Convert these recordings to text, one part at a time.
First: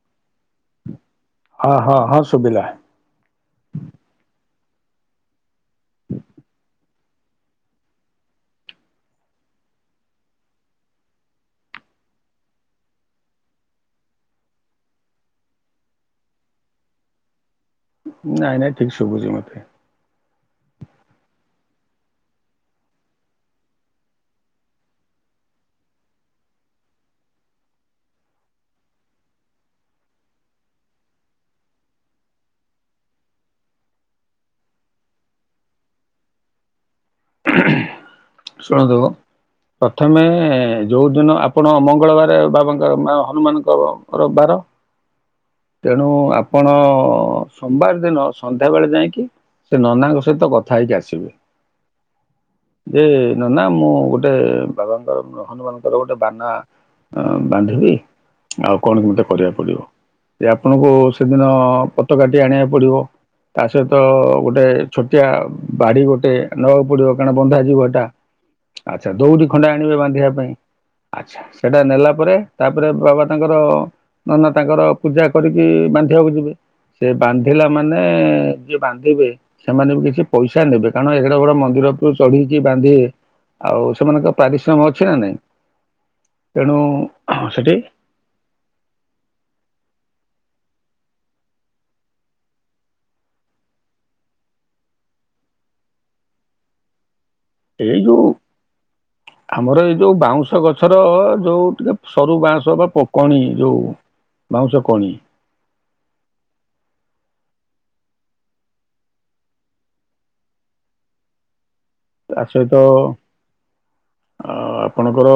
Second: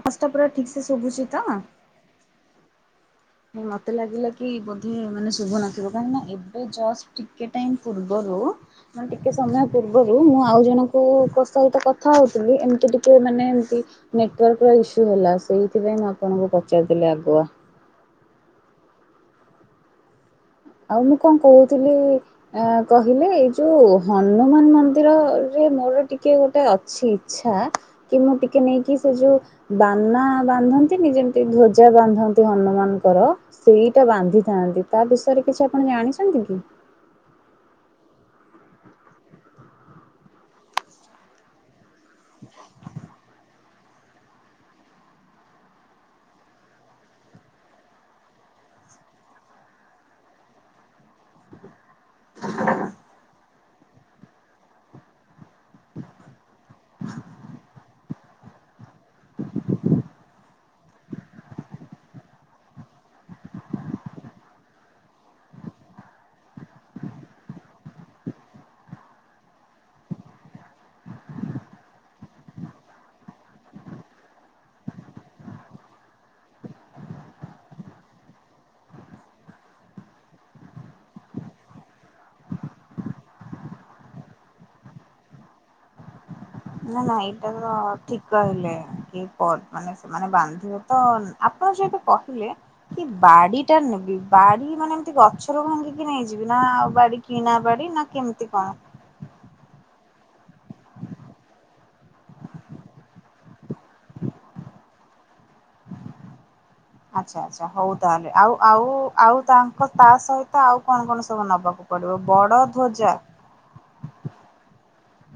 ଅସ୍ ତ ପୁରା ଠିକ ସେ ଶୁଭୁଚି ତ? ହଁ ହଁ ହଁ ଶୁଭିଲା ନାଇଁ ମତେ ଲାଗିଲା କି ବୋଧେ ମାନେ ଶୁଭୁ ନଥିବ କାହିଁ ନାଁ ଏବେ ଜଷ୍ଟ୍ ଟିକେ ଟାଇମ୍ ପୂର୍ବରୁ ମାନେ ଟିକେ ସମୟ ପୂର୍ବରୁ ମୁଁ ଆଉ ଜଣଙ୍କୁ ଙ୍କ ସହିତ କଥା ହୋଉଥୁଲି ଏମିତି ଟିକେ ମାନେ ଏମତି ନେଟାର୍କର ଇସୁ ହେଲା ସେଇଥିପାଇଁ ମୁଁ ଆପଣଙ୍କୁ ପଚାରିି ଦେଲି ଆଗୁଆ। ନାଇଁ ନାଇଁ ଠିକ୍ ଶୁବୁଚି ମତେ। ଆଉ ମୁଁ କଣ କୋହୁଥିଲି ଆଁ କହିଲେ ଏଇ ଯୋଉ ହନୁମାନ ମନ୍ଦିରରେ ମୋର ଟିକେ ଗୋଟେ ଅଛି ଇଚ୍ଛା କି ମୁଁ ଟିକେ ନେଇକି ସେ ଯୋଉ ବାନା ବାନ୍ଧନ୍ତିନି ଯେମିତି ଧ୍ଵଜା ବାନ୍ଧନ୍ତି ହନୁମାନଙ୍କର ସେଇଟା ବାନ୍ଧିଥାନ୍ତି ତା ବିଷ କିଛି ଆପଣ ଜାଣିଛନ୍ତି କି? ଶୁଣନ୍ତୁ ପ୍ରଥମେ ଯୋଉ ଦିନ ଆପଣ ମଙ୍ଗଳବାରେ ବାବାଙ୍କ ମା ହନୁମାନଙ୍କର ବାର ତେଣୁ ଆପଣ ସୋମବାର ଦିନ ସନ୍ଧ୍ୟା ବେଳେ ଯାଇଁକି ସେ ନନାଙ୍କ ସହିତ କଥା ହେଇକି ଆସିବେ ଯେ ନନା ମୁଁ ଗୋଟେ ବାବାଙ୍କର ହନୁମାନଙ୍କର ଗୋଟେ ବାନା ଅଁ ବାନ୍ଧିବି ଆଉ କଣ କେମତେ କରିବାକୁ ପଡ଼ିବ ଏ ଆପଣଙ୍କୁ ସେଦିନ ପତକାଟି ଆଣିବାକୁ ପଡ଼ିବ ତା ସହିତ ଗୋଟେ ଛୋଟିଆ ବାଡ଼ି ଗୋଟେ ନବାକୁ ପଡିବ କାରଣ ବନ୍ଧା ଯିବ ଏଟା। ଆଚ୍ଛା ଦୋଉଡି ଖଣ୍ଡେ ଆଣିବେ ବାନ୍ଧିବା ପାଇଁ। ଆଚ୍ଛା ସେଟା ନେଲା ପରେ ତାପରେ ବାବା ତାଙ୍କର ନନା ତାଙ୍କର ପୂଜା କରିକି ବାନ୍ଧିବାକୁ ଯିବେ। ସେ ବାନ୍ଧିଲା ମାନେ ଯିଏ ବାନ୍ଧିବେ ସେମାନେ ବି କିଛି ପଇସା ନେବେ କାରଣ ଏଡ଼େ ଗୋଟେ ମନ୍ଦିର ଉପରୁ ଚଢିକି ବାନ୍ଧେ ଆଉ ସେମାନଙ୍କର ପାରିଶ୍ରମ ଅଛି ନାଁ ନାଇଁ। ତେଣୁ ନାଁ ନାଁ ଏଇଟା ତ ସେଠି ଠିକ କହିଲେ କି ପର୍ ମାନେ ସେମାନେ ବାନ୍ ଉଁ ତ ଆପଣ ଯେହେତୁ କହିଲେ କି ବାଡି଼ଟା ନେବି ବାଡ଼ି ମାନେ ଏମତି ଗଛରୁ ଭାଙ୍ଗିକି ନେଇଯିବି ନାଁ ଆଉ ବାଡି କିଣା ବାଡ଼ି ଏଇ ନାଁ ଯୋଉ କେମିତି କଣ? ଆମର ଏଇ ଯୋଉ ବାଉଁଶ ଗଛର ଯୋଉ ଟିକେ ସରୁ ବାଉଁଶ ବା ପ କଣି ଯୋଉ ବାଉଁଶ କଣି। ଆଚ୍ଛା ଆଚ୍ଛା ହଉ ତାହେଲେ ଆଉ ଆଉ ଆଉ ତାଙ୍କ ତା ସହିତ ଆଉ କଣ କଣ ସବୁ ନବାକୁ ପଡ଼ିବ ବଡ଼ ଧ୍ୱଜା ଆ ଆପଣଙ୍କର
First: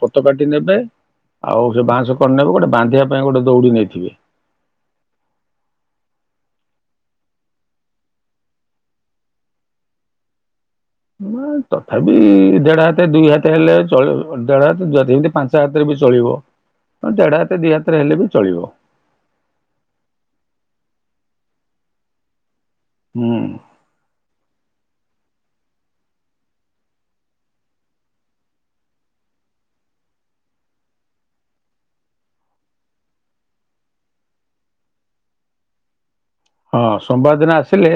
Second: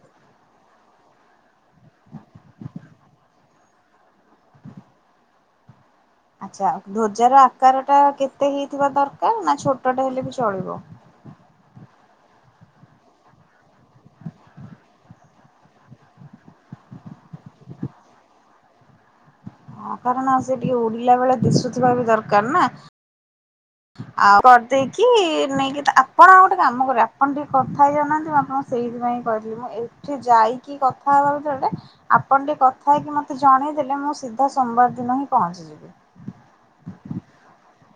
ପତକାଟି ନେବେ ଆଉ ସେ ବାଁସ କଣି ନେବେ ଗୋଟେ ବାନ୍ଧିବା ପାଇଁ ଗୋଟେ ଦୌଡି ନେଇଥିବେ। ଆଚ୍ଛା ଆଉ ଧ୍ୱଜାର ଆକାରଟା କେତେ ହେଇଥିବା ଦରକାର ନାଁ ଛୋଟଟେ ହେଲେ ବି ଚଳିବ? ନୂଆ ତଥାପି ଦେଢ଼ ହାତେ ଦୁଇ ହାତେ ହେଲେ ଚଳିବ। ଦେଢ ହାତେ ଯଦି ଯେମିତି ପାଞ୍ଚ ହାତରେ ବି ଚଳିବ ଅଁ ଦେଢ ହାତ ଦି ହାତରେ ହେଲେ ବି ଚଳିବ। ହଁ କାରଣ ସେ ଟିକେ ଉଡ଼ିଲା ବେଳେ ଦିଶୁଥିବା ବି ଦରକାର ନାଁ। ହୁଁ। ଆଉ କରିଦେଇକି ନେଇକି ଆପଣ ଆଉ ଗୋଟେ କାମ କରିବେ ଆପଣ ଟିକେ କଥା ହେଇ ଯାଉହାନ୍ତି ମୁଁ ଆପଣଙ୍କୁ ସେଇଥିପାଇଁ କହିଥିଲି ମୁଁ ଏଠୁ ଯାଇକି କଥା ହବା ବଦଳରେ ଆପଣ ଟିକେ କଥା ହେଇକି ମତେ ଜଣେଇଦେଲେ ମୁଁ ସିଧା ସୋମବାର ଦିନ ହିଁ ପହଞ୍ଚିଯିବି। ଥିଲେ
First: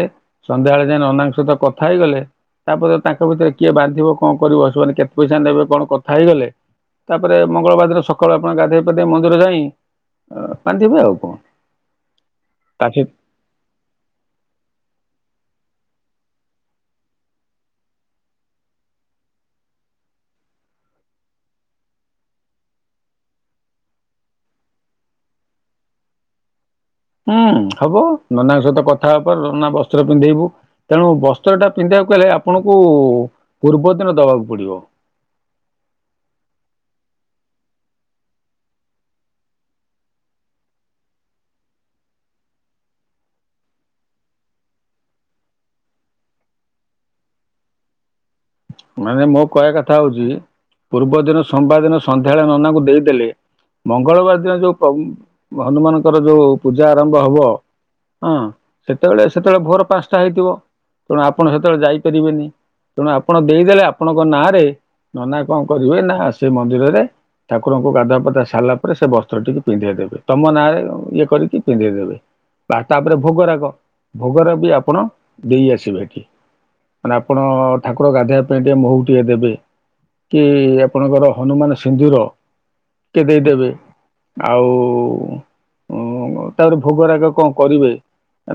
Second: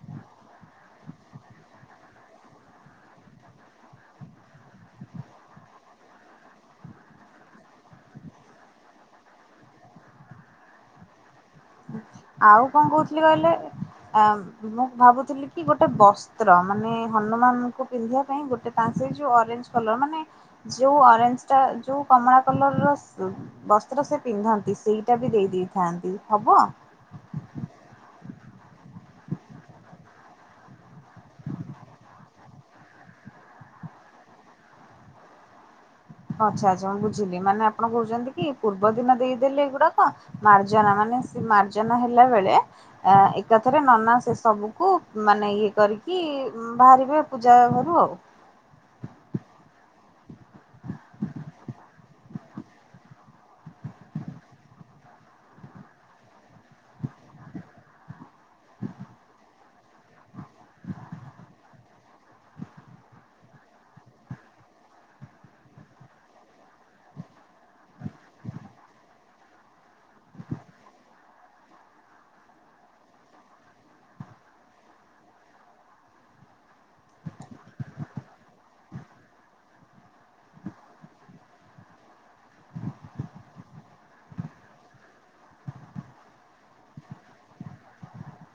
ସନ୍ଧ୍ୟାବେଳେ ଯାଇଁ ନନାଙ୍କ ସହିତ କଥା ହେଇଗଲେ ତାପରେ ତାଙ୍କ ଭିତରେ କିଏ ବାନ୍ଧିବ କଣ କରିବ ସେମାନେ କେତେ ପଇସା ନେବେ କଣ କଥା ହେଇଗଲେ ତାପରେ ମଙ୍ଗଳବାର ଦିନ ସକାଳୁ ଆପଣ ଗାଧୋଇ ପଧେଇ ମନ୍ଦିର ଯାଇଁ ଅ ବାନ୍ଧିବେ ଆଉ କଣ। ଆଉ ତା କଣ ସହିତ କୋହୁଥିଲି କହିଲେ ଆ ମୁଁ ଭାବୁଥିଲି କି ଗୋଟେ ବସ୍ତ୍ର ମାନେ ହନୁମାନଙ୍କୁ ପିନ୍ଧିବା ପାଇଁ ଗୋଟେ ତାଙ୍କେ ଯୋଉ ଅରେଞ୍ଜ କଲର ମାନେ ଯୋଉ ଅରେଞ୍ଜଟା ଯୋଉ କମଳା କଲରର ବସ୍ତ୍ର ସେ ପିନ୍ଧନ୍ତି ସେଇଟା ବି ଦେଇ ଦେଇେଇଥାନ୍ତି। ହବ? ହୁଁ ହବ ନନାଙ୍କ ସହିତ କଥା ହବା ପରେ ନନା ବସ୍ତ୍ର ପିନ୍ଧେଇବୁ ତେଣୁ ବସ୍ତ୍ରଟା ପିନ୍ଧିବାକୁ ଗଲେ ଆପଣଙ୍କୁ ପୂର୍ବ ଦିନ ଦବାକୁ ପଡ଼ିବ। ହଁ ଆଚ୍ଛା ଆଚ୍ଛା ମୁଁ ବୁଝିଲି ମାନେ ଆପଣ କୋହୁଚନ୍ତି କି ପୂର୍ବ ଦିନ ଦେଇଦେଲେ ଏଗୁଡ଼ାକ ମାର୍ଜନା ମାନେ ସେ ମାର୍ଜନା ହେଲା ବେଳେ ଅଁ ଏକାଥରେ ନନା ସେ ସବୁକୁ ମାନେ ଇଏ କରିକି ବାହାରିବେ ପୂଜା ଘରୁ ଆଉ। ମାନେ ମୋ କହିବା କଥା ହୋଉଚି ପୂର୍ବ ଦିନ ସୋମବାର ଦିନ ସନ୍ଧ୍ୟାବେଳେ ନନାଙ୍କୁ ଦେଇଦେଲେ ମଙ୍ଗଳବାର ଦିନ ଯୋଉ ପ୍ରଉ ହନୁମାନଙ୍କର ଯୋଉ ପୂଜା ଆରମ୍ଭ ହବ ଅଁ ସେତବେଳେ ସେତବେଳେ ଭୋର ପାଁଶଟା ହେଇଥିବ ତେଣୁ ଆପଣ ସେତେବେଳେ ଯାଇପାରିବେନି ତେଣୁ ଆପଣ ଦେଇଦେଲେ ଆପଣଙ୍କ ନାଁରେ ନନା କଣ କରିବେ ନା ସେ ମନ୍ଦିରରେ ଠାକୁରଙ୍କୁ ଗାଧୁଆ ପାଧୁଆ ସାରିଲା ପରେ ସେ ବସ୍ତ୍ର ଟିକୁ ପିନ୍ଧେଇ ଦେବେ ତମ ନାଁରେ ଇଏ କରିକି ପିନ୍ଧେଇ ଦେବେ। ତାପରେ ଭୋଗରାଗ ଭୋଗରାଗ ବି ଆପଣ ଦେଇ ଆସିବେ ମାନେ ଆପଣ ଠାକୁର ଗାଧୋଇବା ତା ପାଇଁ ଟିକେ ମହୁ ଟିକେ ଦେବେ କି ଆପଣଙ୍କର ହନୁମାନ ସିନ୍ଦୁର ଟଏ ଦେଇଦେବେ ଆଉ ତାପରେ ଭୋଗରାଗ କଣ କରିବେ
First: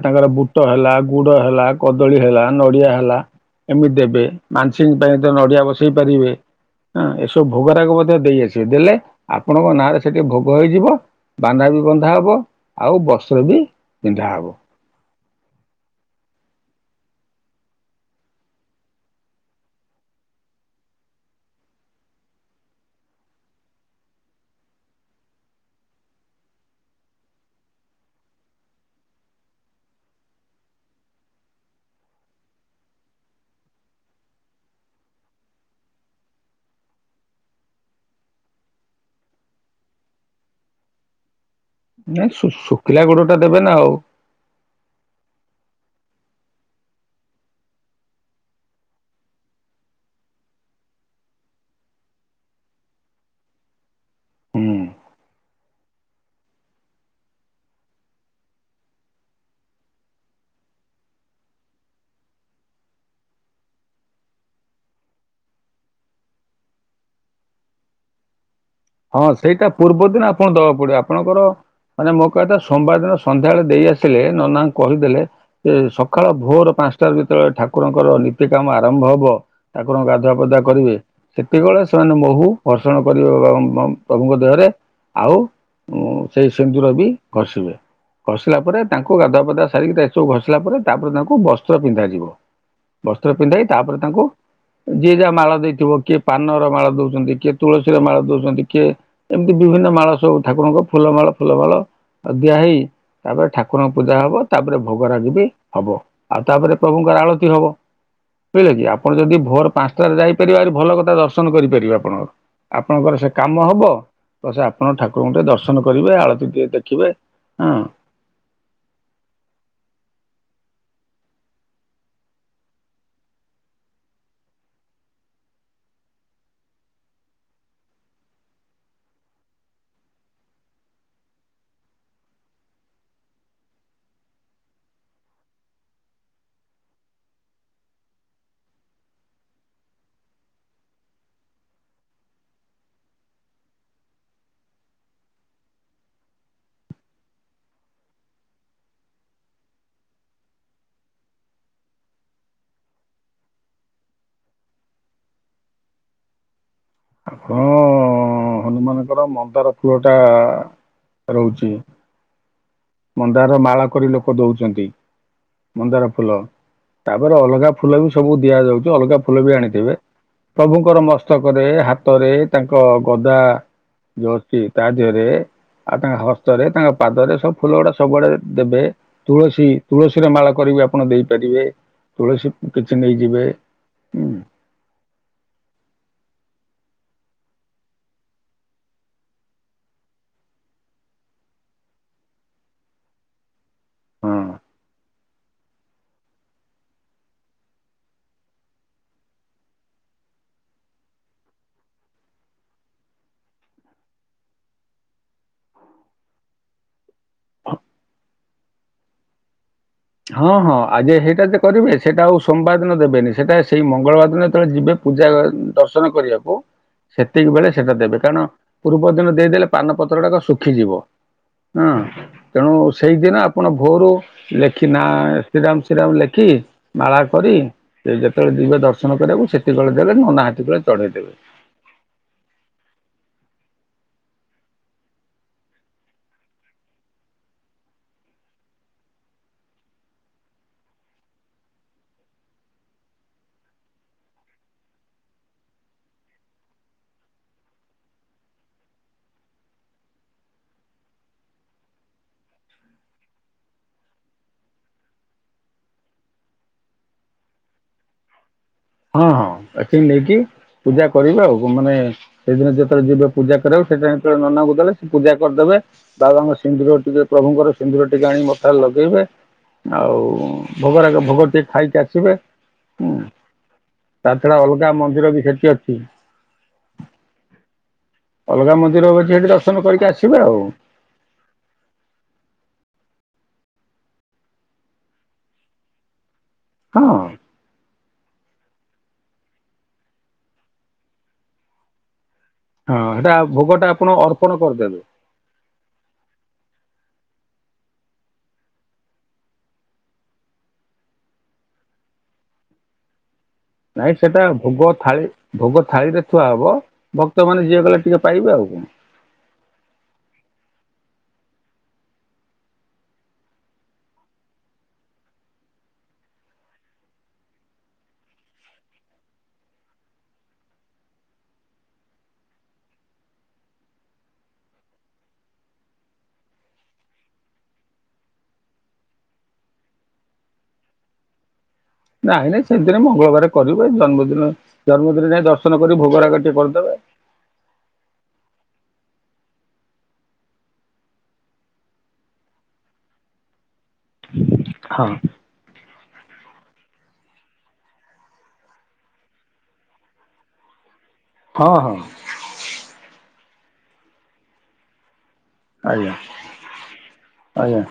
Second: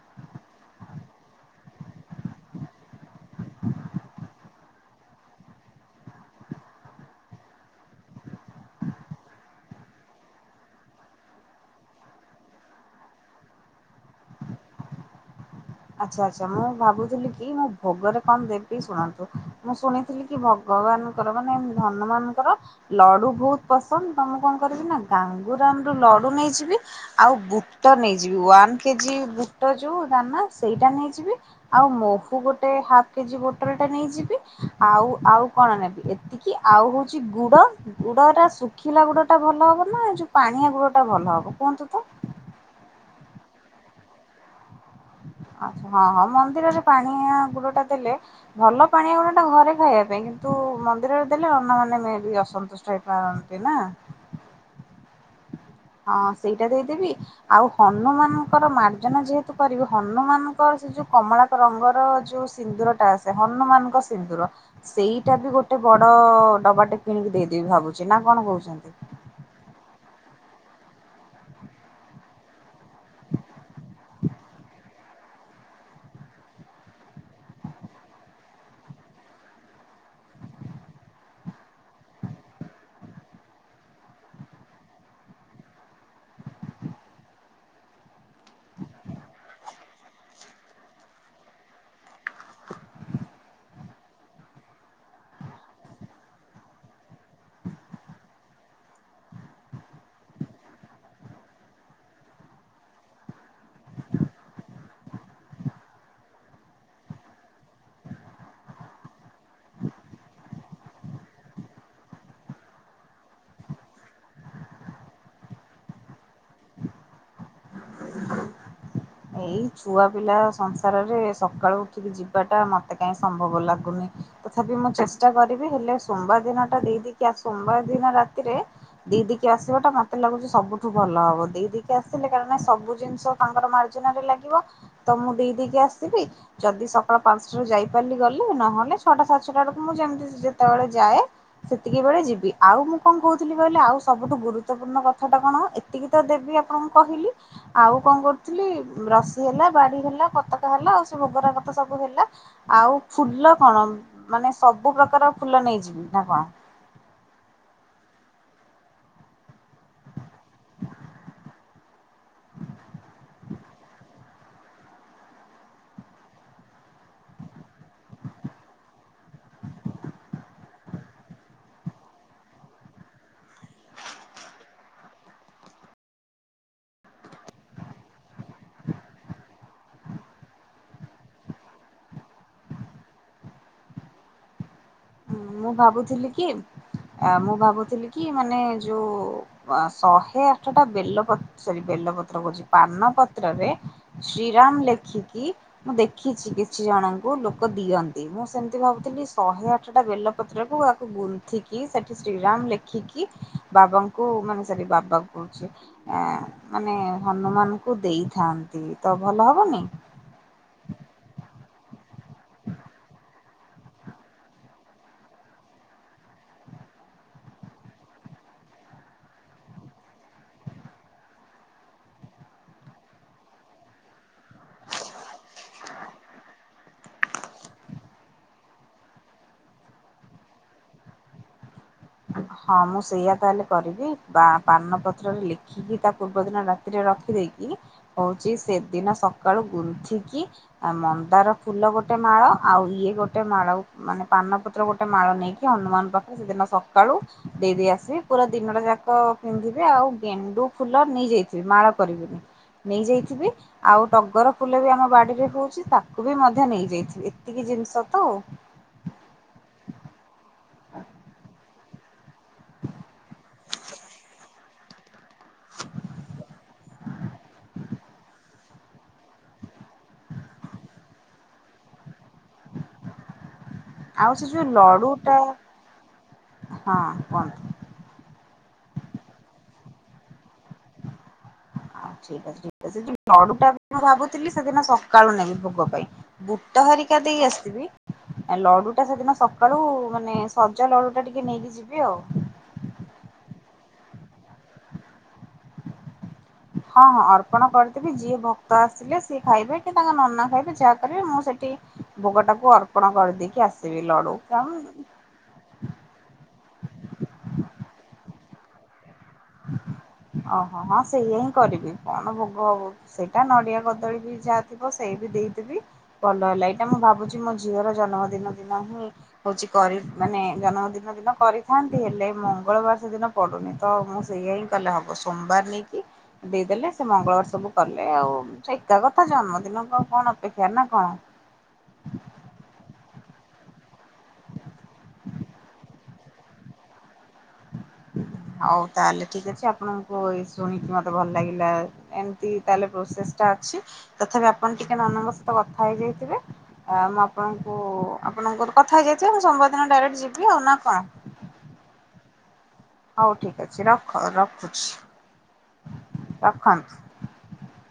ତାଙ୍କର ବୁଟ ହେଲା, ଗୁଡ଼ ହେଲା, କଦଳୀ ହେଲା, ନଡ଼ିଆ ହେଲା, ଏମିତି ଦେବେ। ମାାନସଙ୍କ ପାଇଁ ତ ନଡ଼ିଆ ବସେଇ ପାରିବେ ଏସବୁ ଭୋଗରାଗ ମଧ୍ୟ ଦେଇଆସିବେ ଦେଲେ ଆପଣଙ୍କ ନାଁରେ ସେଠି ଭୋଗ ହେଇଯିବ ବାନା ବି ବନ୍ଧା ହେବ ଆଉ ବସ୍ତ୍ର ବି ପିନ୍ଧା ହେବ। ଆଚ୍ଛା ଆଚ୍ଛା ମୁଁ ଭାବୁଥିଲି କି ମୁଁ ଭୋଗରେ କଣ ଦେବି ଶୁଣନ୍ତୁ ମୁଁ ଶୁଣିଥିଲି କି ଭଗବାନଙ୍କର ମାନେ ଧନୁମାନଙ୍କର ଲଡୁ ବହୁତ ପସନ୍ଦ ତ ମୁଁ କଣ କରିବି ନା ଗାଙ୍ଗୁରାମ ରୁ ଲଡୁ ନେଇଯିବି ଆଉ ବୁଟ ନେଇଯିବି ୱାନ କେଜି ବୁଟ ଯୋଉ ଦାନା ସେଇଟା ନେଇଯିବି ଆଉ ମହୁ ଗୋଟେ ହାଫ୍ କେଜି ବୋଟଲଟା ନେଇଯିବି ଆଉ ଆଉ କଣ ନେବି ଏତିକି ଆଉ ହଉଛି ଗୁଡ଼ ଗୁଡ଼ଟା ଶୁଖିଲା ଗୁଡ଼ଟା ଭଲ ହବ ନା ଏ ଯୋଉ ପାଣିଆ ଗୁଡ଼ଟା ଭଲ ହବ? କୁହନ୍ତୁ ତ? ନାଇଁ ଶୁଖିଲା ଗୁଡ଼ ଦେବେ ନା ଆଉ ଆଛା ହଁ ହଁ ମନ୍ଦିରରେ ପାଣିଆ ଗୁଡ ଟା ଦେଲେ ଭଲ ପାଣିଆ ଗୁଡ ଟା ଘରେ ଖାଇବା ପାଇଁ କିନ୍ତୁ ମନ୍ଦିରରେ ଦେଲେ ଅନ୍ୟମାନେ ବି ଅସନ୍ତୁଷ୍ଟ ହେଇପାରନ୍ତି ନା। ହୁଁ। ହଁ ସେଇଟା ଦେଇଦେବି ଆଉ ହନୁମାନଙ୍କର ମାର୍ଜନା ଯେହେତୁ କରିବି ହନୁମାନଙ୍କର ସେ ଯୋଉ କମଳା ରଙ୍ଗର ଯୋଉ ସିନ୍ଦୁର ଟା ଆସେ ହନୁମାନଙ୍କ ସିନ୍ଦୁର ସେଇଟା ବି ଗୋଟେ ବଡ ଡବାଟେବ କିଣିକି ଦେଇଦେବି ଭାବୁଛି ନା କଣ କହୁଛନ୍ତି? ହଁ ସେଇଟା ପୂର୍ବ ଦିନ ଆପ ଣ ଦେବା ପଡିବ ଆପଣଙ୍କର ମାନେ ମୋ କହଥା ସୋମବାର ଦିନ ସନ୍ଧ୍ୟାବେଳେ ଦେଇ ଆସିଲେ ନନାଙ୍କ କହିଦେଲେ ଯେ ସକାଳ ଭୋର ପାଞ୍ଚଟା ଭିତବେଳେ ଠାକୁରଙ୍କର ନୀତି କାମ ଆରମ୍ଭ ହବ ଠାକୁରଙ୍କ ଗାଧୁଆ ପାଧୁଆ କରିବେ ସେତିକିବେଳେ ସେମାନେ ମହୁ ଭର୍ଷଣ କରିବେ ମ ପ୍ରଭୁଙ୍କ ଦେହରେ ଆଉ ସେଇ ସିନ୍ଦୁର ବି ଘଷିବେ ଘଷିଲା ପରେ ତାଙ୍କୁ ଗାଧୁଆପଧା ସାରିକି ତା ସବୁ ଘଷିଲା ପରେ ତାପରେ ତାଙ୍କୁ ବସ୍ତ୍ର ପିନ୍ଧାଯିବ ବସ୍ତ୍ର ପିନ୍ଧାଇ ତାପରେ ତାଙ୍କୁ ଯିଏ ଯାହା ମାଳ ଦେଇଥିବ କିଏ ପାନର ମାଳ ଦେଉଛନ୍ତି କିଏ ତୁଳସୀର ମାଳ ଦେଉଛନ୍ତି ଟେ ଏମିତି ବିଭିନ୍ନ ମାଳ ସବୁ ଠାକୁରଙ୍କ ଫୁଲମାଳ ଫୁଲମାଳ ଦିଆ ହେଇ ତାପରେ ଠାକୁରଙ୍କ ପୂଜା ହବ ତାପରେ ଭୋଗରାଗ ବି ହବ ଆଉ ତାପରେ ପ୍ରଭୁଙ୍କର ଆଳତି ହବ ବୁଝିଲେ କି ଆପଣ ଯଦି ଭୋର ପାଞ୍ଚଟାରେ ଯାଇପାରିବେ ଆରି ଭଲ କଥା ଦର୍ଶନ କରିପାରିବେ ଆପଣଙ୍କର ଆପଣଙ୍କର ସେ କାମ ହବ ତ ସେ ଆପଣ ଠାକୁରଙ୍କୁ ଟେ ଦର୍ଶନ କରିବେ ଆଳତି ଟେ ଦେଖିବେ ହଁ। ଏଇ ଛୁଆ ପିଲା ସଂସାରରେ ସକାଳୁ ଉଠିକି ଯିବାଟା ମତେ କାହିଁ ସମ୍ଭବ ଲାଗୁନି। ତଥାପି ମୁଁ ଚେଷ୍ଟା କରିବି ହେଲେ ସୋମବାର ଦିନ ଟା ଦେଇଦକି ସୋମବାର ଦିନ ରାତିରେ ଦେଇଦକି ଆସିବା ଟା ମତେ ଲାଗୁଛି ସବୁଠୁ ଭଲ ହବ ଦେଇଦକି ଆସିଲେ କାରଣ ସବୁ ଜିନିଷ ତାଙ୍କର ମାରି ଲାଗିବ ତ ମୁଁ ଦେଇ ଦେଇକି ଆସିବି ଯଦି ସକାଳ ପାଞ୍ଚଟାରୁ ଯାଇପାରିଲି ଗଲି ନହେଲେ ଛଅଟା ସାତ ଛଟା ବେଳକୁ ମୁଁ ଯେମିତି ଯେତେବେଳେ ଯାଏ ସେତିକି ବେଳେ ଯିବି। ଆଉ ମୁଁ କଣ କହୁଥିଲି କହିଲେ ଆଉ ସବୁଠୁ ଗୁରୁତ୍ୱପୂର୍ଣ୍ଣ କଥାଟା କଣ ଏତିକି ତ ଦେବି ଆପଣଙ୍କୁ କହିଲି ଆଉ କଣ କରୁ ରସି ହେଲା ବାଡି ହେଲା ପତାକା ହେଲା ଆଉ ସେ ଭୋଗରା କଥା ସବୁ ହେଲା ଆଉ ଫୁଲ କଣ ମାନେ ସବୁ ପ୍ରକାର ଫୁଲ ନେଇଯିବି ନା କଣ? ମାନଙ୍କର ମନ୍ଦାର ଫୁଲ ଟା ରହୁଛି ମନ୍ଦାର ମାଳ କରି ଲୋକ ଦଉଛନ୍ତି। ମନ୍ଦାର ଫୁଲ ତାପରେ ଅଲଗା ଫୁଲ ବି ସବୁ ଦିଆଯାଉଛି ଅଲଗା ଫୁଲ ବି ଆଣିଥିବେ। ପ୍ରଭୁଙ୍କର ମସ୍ତକରେ ହାତରେ ତାଙ୍କ ଗଦା ଯୋଉ ଅଛି ତା ଦେହରେ ଆଉ ତାଙ୍କ ହସ୍ତରେ ତାଙ୍କ ପାଦରେ ସବୁ ଫୁଲ ଗୁଡା ସବୁଆଡେ ଦେବେ ତୁଳସୀ ତୁଳସୀରେ ମାଳ କରିକି ଆପଣ ଦେଇପାରିବେ ତୁଳସୀ କିଛି ନେଇଯିବେ ହଁ ମୁଁ ଭାବୁଥିଲି କି ମୁଁ ଭାବୁଥିଲି କି ମାନେ ଯୋଉ ଶହେ ଆଠଟା ବେଲ ସରି ବେଲପତ୍ର କହୁଛି ପାନ ପତ୍ରରେ ହଁ। ଶ୍ରୀରାମ ଲେଖିକି ମୁଁ ଦେଖିଛି କିଛି ଜଣଙ୍କୁ ଲୋକ ଦିଅନ୍ତି ମୁଁ ସେମିତି ଭାବୁଥିଲି ଶହେ ଆଠ ଟା ବେଲପତ୍ରକୁ ତାକୁ ଗୁନ୍ଥିକି ସେଠି ଶ୍ରୀରାମ ଲେଖିକି ବାବାଙ୍କୁ ମାନେ ସେଠି ବାବା କହୁଛି ମାନେ ହନୁମାନଙ୍କୁ ଦେଇଥାନ୍ତି ତ ଭଲ ହବନି। ହଁ ହଁ ଆଜି ସେଇଟା ଯେ କରିବେ ସେଇଟା ଆଉ ସୋମବାର ଦିନ ଦେବେନି ସେଟା ସେଇ ମଙ୍ଗଳବାର ଦିନ ଯେତେବେଳେ ଯିବେ ପୂଜା ଦର୍ଶନ କରିବାକୁ ସେତିକି ବେଳେ ସେଟା ଦେବେ କାରଣ ପୂର୍ବ ଦିନ ଦେଇଦେଲେ ପାନ ପତ୍ରଟା ତ ଶୁଖିଯିବ ହଁ ତେଣୁ ସେଇଦିନ ଆପଣ ଭୋରୁ ଲେ ନା ଶ୍ରୀରାମ ଶ୍ରୀରାମ ଲେଖି ମାଳା କରି ଯେତେବେଳେ ଯିବେ ଦର୍ଶନ କରିବାକୁ ସେତିକିଳେ ଦେବେ ନ ନାହାତିକଳେ ଚଢେଇ ଦେବେ। ହଁ ମୁଁ ସେଇୟା ତାହେଲେ କରିବି ବା ପାନପତ୍ରରେ ଲେଖିକି ତା ପୂର୍ବ ଦିନ ରାତିରେ ରଖିଦେଇକି ହଉଛି ସେଦିନ ସକାଳୁ ଗୁନ୍ଥିକି ମନ୍ଦାର ଫୁଲ ଗୋଟେ ମାଳ ଆଉ ଇଏ ଗୋଟେ ମାଳ ମାନେ ପାନପତ୍ର ଗୋଟେ ମାଳ ନେଇକି ହନୁମାନଙ୍କ ପାଖରେ ସେଦିନ ସକାଳୁ ଦେଇ ଦେଇେଇ ଆସିବି ପୁରା ଦିନଟା ଯାକ ପିନ୍ଧିବି ଆଉ ଗେଣ୍ଡୁ ଫୁଲ ନେଇଯାଇଥିବି ମାଳ କରିକି ନେଇଯାଇଥିବି ଆଉ ଟଗର ଫୁଲ ବି ଆମ ବାଡିରେ ହଉଛି ତାକୁ ବି ମଧ୍ୟ ନେଇଯାଇଥିବି ଏତିକି ଜିନିଷ ତ ଆଉ। ହଁ ହଁ ଅ ଏତିକି ନେଇକି ପୂଜା କରିବା ଆଉ ମାନେ ସେଇଦିନ ଯେତେବେ ଯିବ ପୂଜା କରିବାକୁ ସେଟ ଯେତେବେଳେ ନନା ଗଲେ ପୂଜା କରିଦେବେ ବାବାଙ୍କ ସିନ୍ଦୁର ଟିକେ ପ୍ରଭୁଙ୍କର ସନ୍ଦୁର ଟିକେ ଆଣିି ମଥାରେ ଲଗେଇବେ ଆଉ ଭୋଗରାଗ ଭୋଗ ଟିକେ ଖାଇକି ଆସିବେ। ତା ଆଉ ସେ ଛଡା ଯୋଉ ଅଲଗା ଲଡୁ ମନ୍ଦିର ଟା ବି ସେଠି ଅଛି ହଁ କୁହନ୍ତୁ। ଅଲଗା ମନ୍ଦିର ଅଛି ସେଇଠି ଦର୍ଶନ କରିକି ଆସିବେ ଆଉ। ଆଉ ଠିକ ଅଛି ଠିକ ଅଛି। ଯ ଲଡୁଟା ବି ମୁଁ ଭାବୁଥିଲି ସେଦିନ ସକାଳୁ ନେବି ଭୋଗ ପାଇଁ। ବୁଟ ହଁ। ହରିକା ଦେଇ ଆସିଥିବି ଲଡୁ ଟା ସେଦିନ ସକାଳୁ ମାନେ ସଜ ଲଡୁ ଟା ଟିକେ ନେଇକି ଯିବି ଆଉ। ହଁ ହେଟା ଭୋଗଟା ଆପଣ ଅର୍ପଣ କରିଦେବେ। ହଁ ହଁ ଅର୍ପଣ କରିଦେବି ଯିଏ ଭକ୍ତ ଆସିଲେ ସିଏ ଖାଇବେ କି ତାଙ୍କ ନନା ଖାଇବେ ଯାହା କରିବେ ମୁଁ ସେଠି ଭୋଗ ଟାକୁ ଅର୍ପଣ କରିଦିି ନାଇଁ ସେଟା ଭୋଗ ଥାଳି ଭୋଗ ଥାଳିରେ ଥୁଆ ହବ ଭକ୍ତ ମାନେ ଯିଏ ଗଲେ ଟିକେ ପାଇବେ ଆଉ କଣ। ଓହୋ ହଁ ସେଇଆ ହିଁ କରିବି କଣ ଭୋଗ ହବ ସେଇଟା ନଡିଆ କଦଳୀ ବି ଯାହା ଥିବ ସେଇ ବି ଦେଇଦେବି ଭଲ ହେଲା ଏଇଟା ମୁଁ ଭାବୁଚି ମୋ ଝିଅର ଜନ୍ମଦିନ ଦିନ ହିଁ ହଉଚି କରି ମାନେ ଜନ୍ମଦିନ ଦିନ କରିଥାନ୍ତି ହେଲେ ମଙ୍ଗଳବାର ସେଦିନ ପଡୁନି ତ ମୁଁ ସେଇୟା ହିଁ କଲେ ହବ ସୋମବାର ନେଇକି ଦେଇଦେଲେ ସେ ମଙ୍ଗଳବାର ସବୁ କଲେ ଆଉ ସେ ଏକା କଥା ଜନ୍ମଦିନ କୁ ଆଉ କଣ ଅପେକ୍ଷା ନା କଣ। ନାଇଁ ନାଇଁ ସେଇଦିନ ମଙ୍ଗଳବାର କରିବେ ଜନ୍ମଦିନ ଜନ୍ମଦିନ ଯାଇ ଦର୍ଶନ କରି ଭୋଗ ରାଗ ଟିକେ କରିଦେବେ। ହଉ ତାହେଲେ ଠିକ ଅଛି ଆପଣଙ୍କୁ ଏ ଶୁଣିକି ମତେ ଭଲ ଲାଗିଲା ଏମତି ତାହେଲେ ପ୍ରୋସେସଟା ଅଛି ତଥାପି ଆପ ପଣ ଟିକେ ହଁ ନନା ଙ୍କ ସହ କଥା କଥା ହେଇଯାଇଥିବେ ମୁଁ ଆପଣଙ୍କୁ ଆପଣଙ୍କର କଥା ହେଇଯାଇଥିବେ ମୁଁ ସୋମବାର ଦିନ ଡାଇରେକ୍ଟ ଯିବି ଆଉ ନା କଣ? ହଁ ହଁ। ହଉ ଠିକ ଅଛି ରଖ ରଖୁଛି। ଆଜ୍ଞା ରଖନ୍ତୁ। ଆଜ୍ଞା।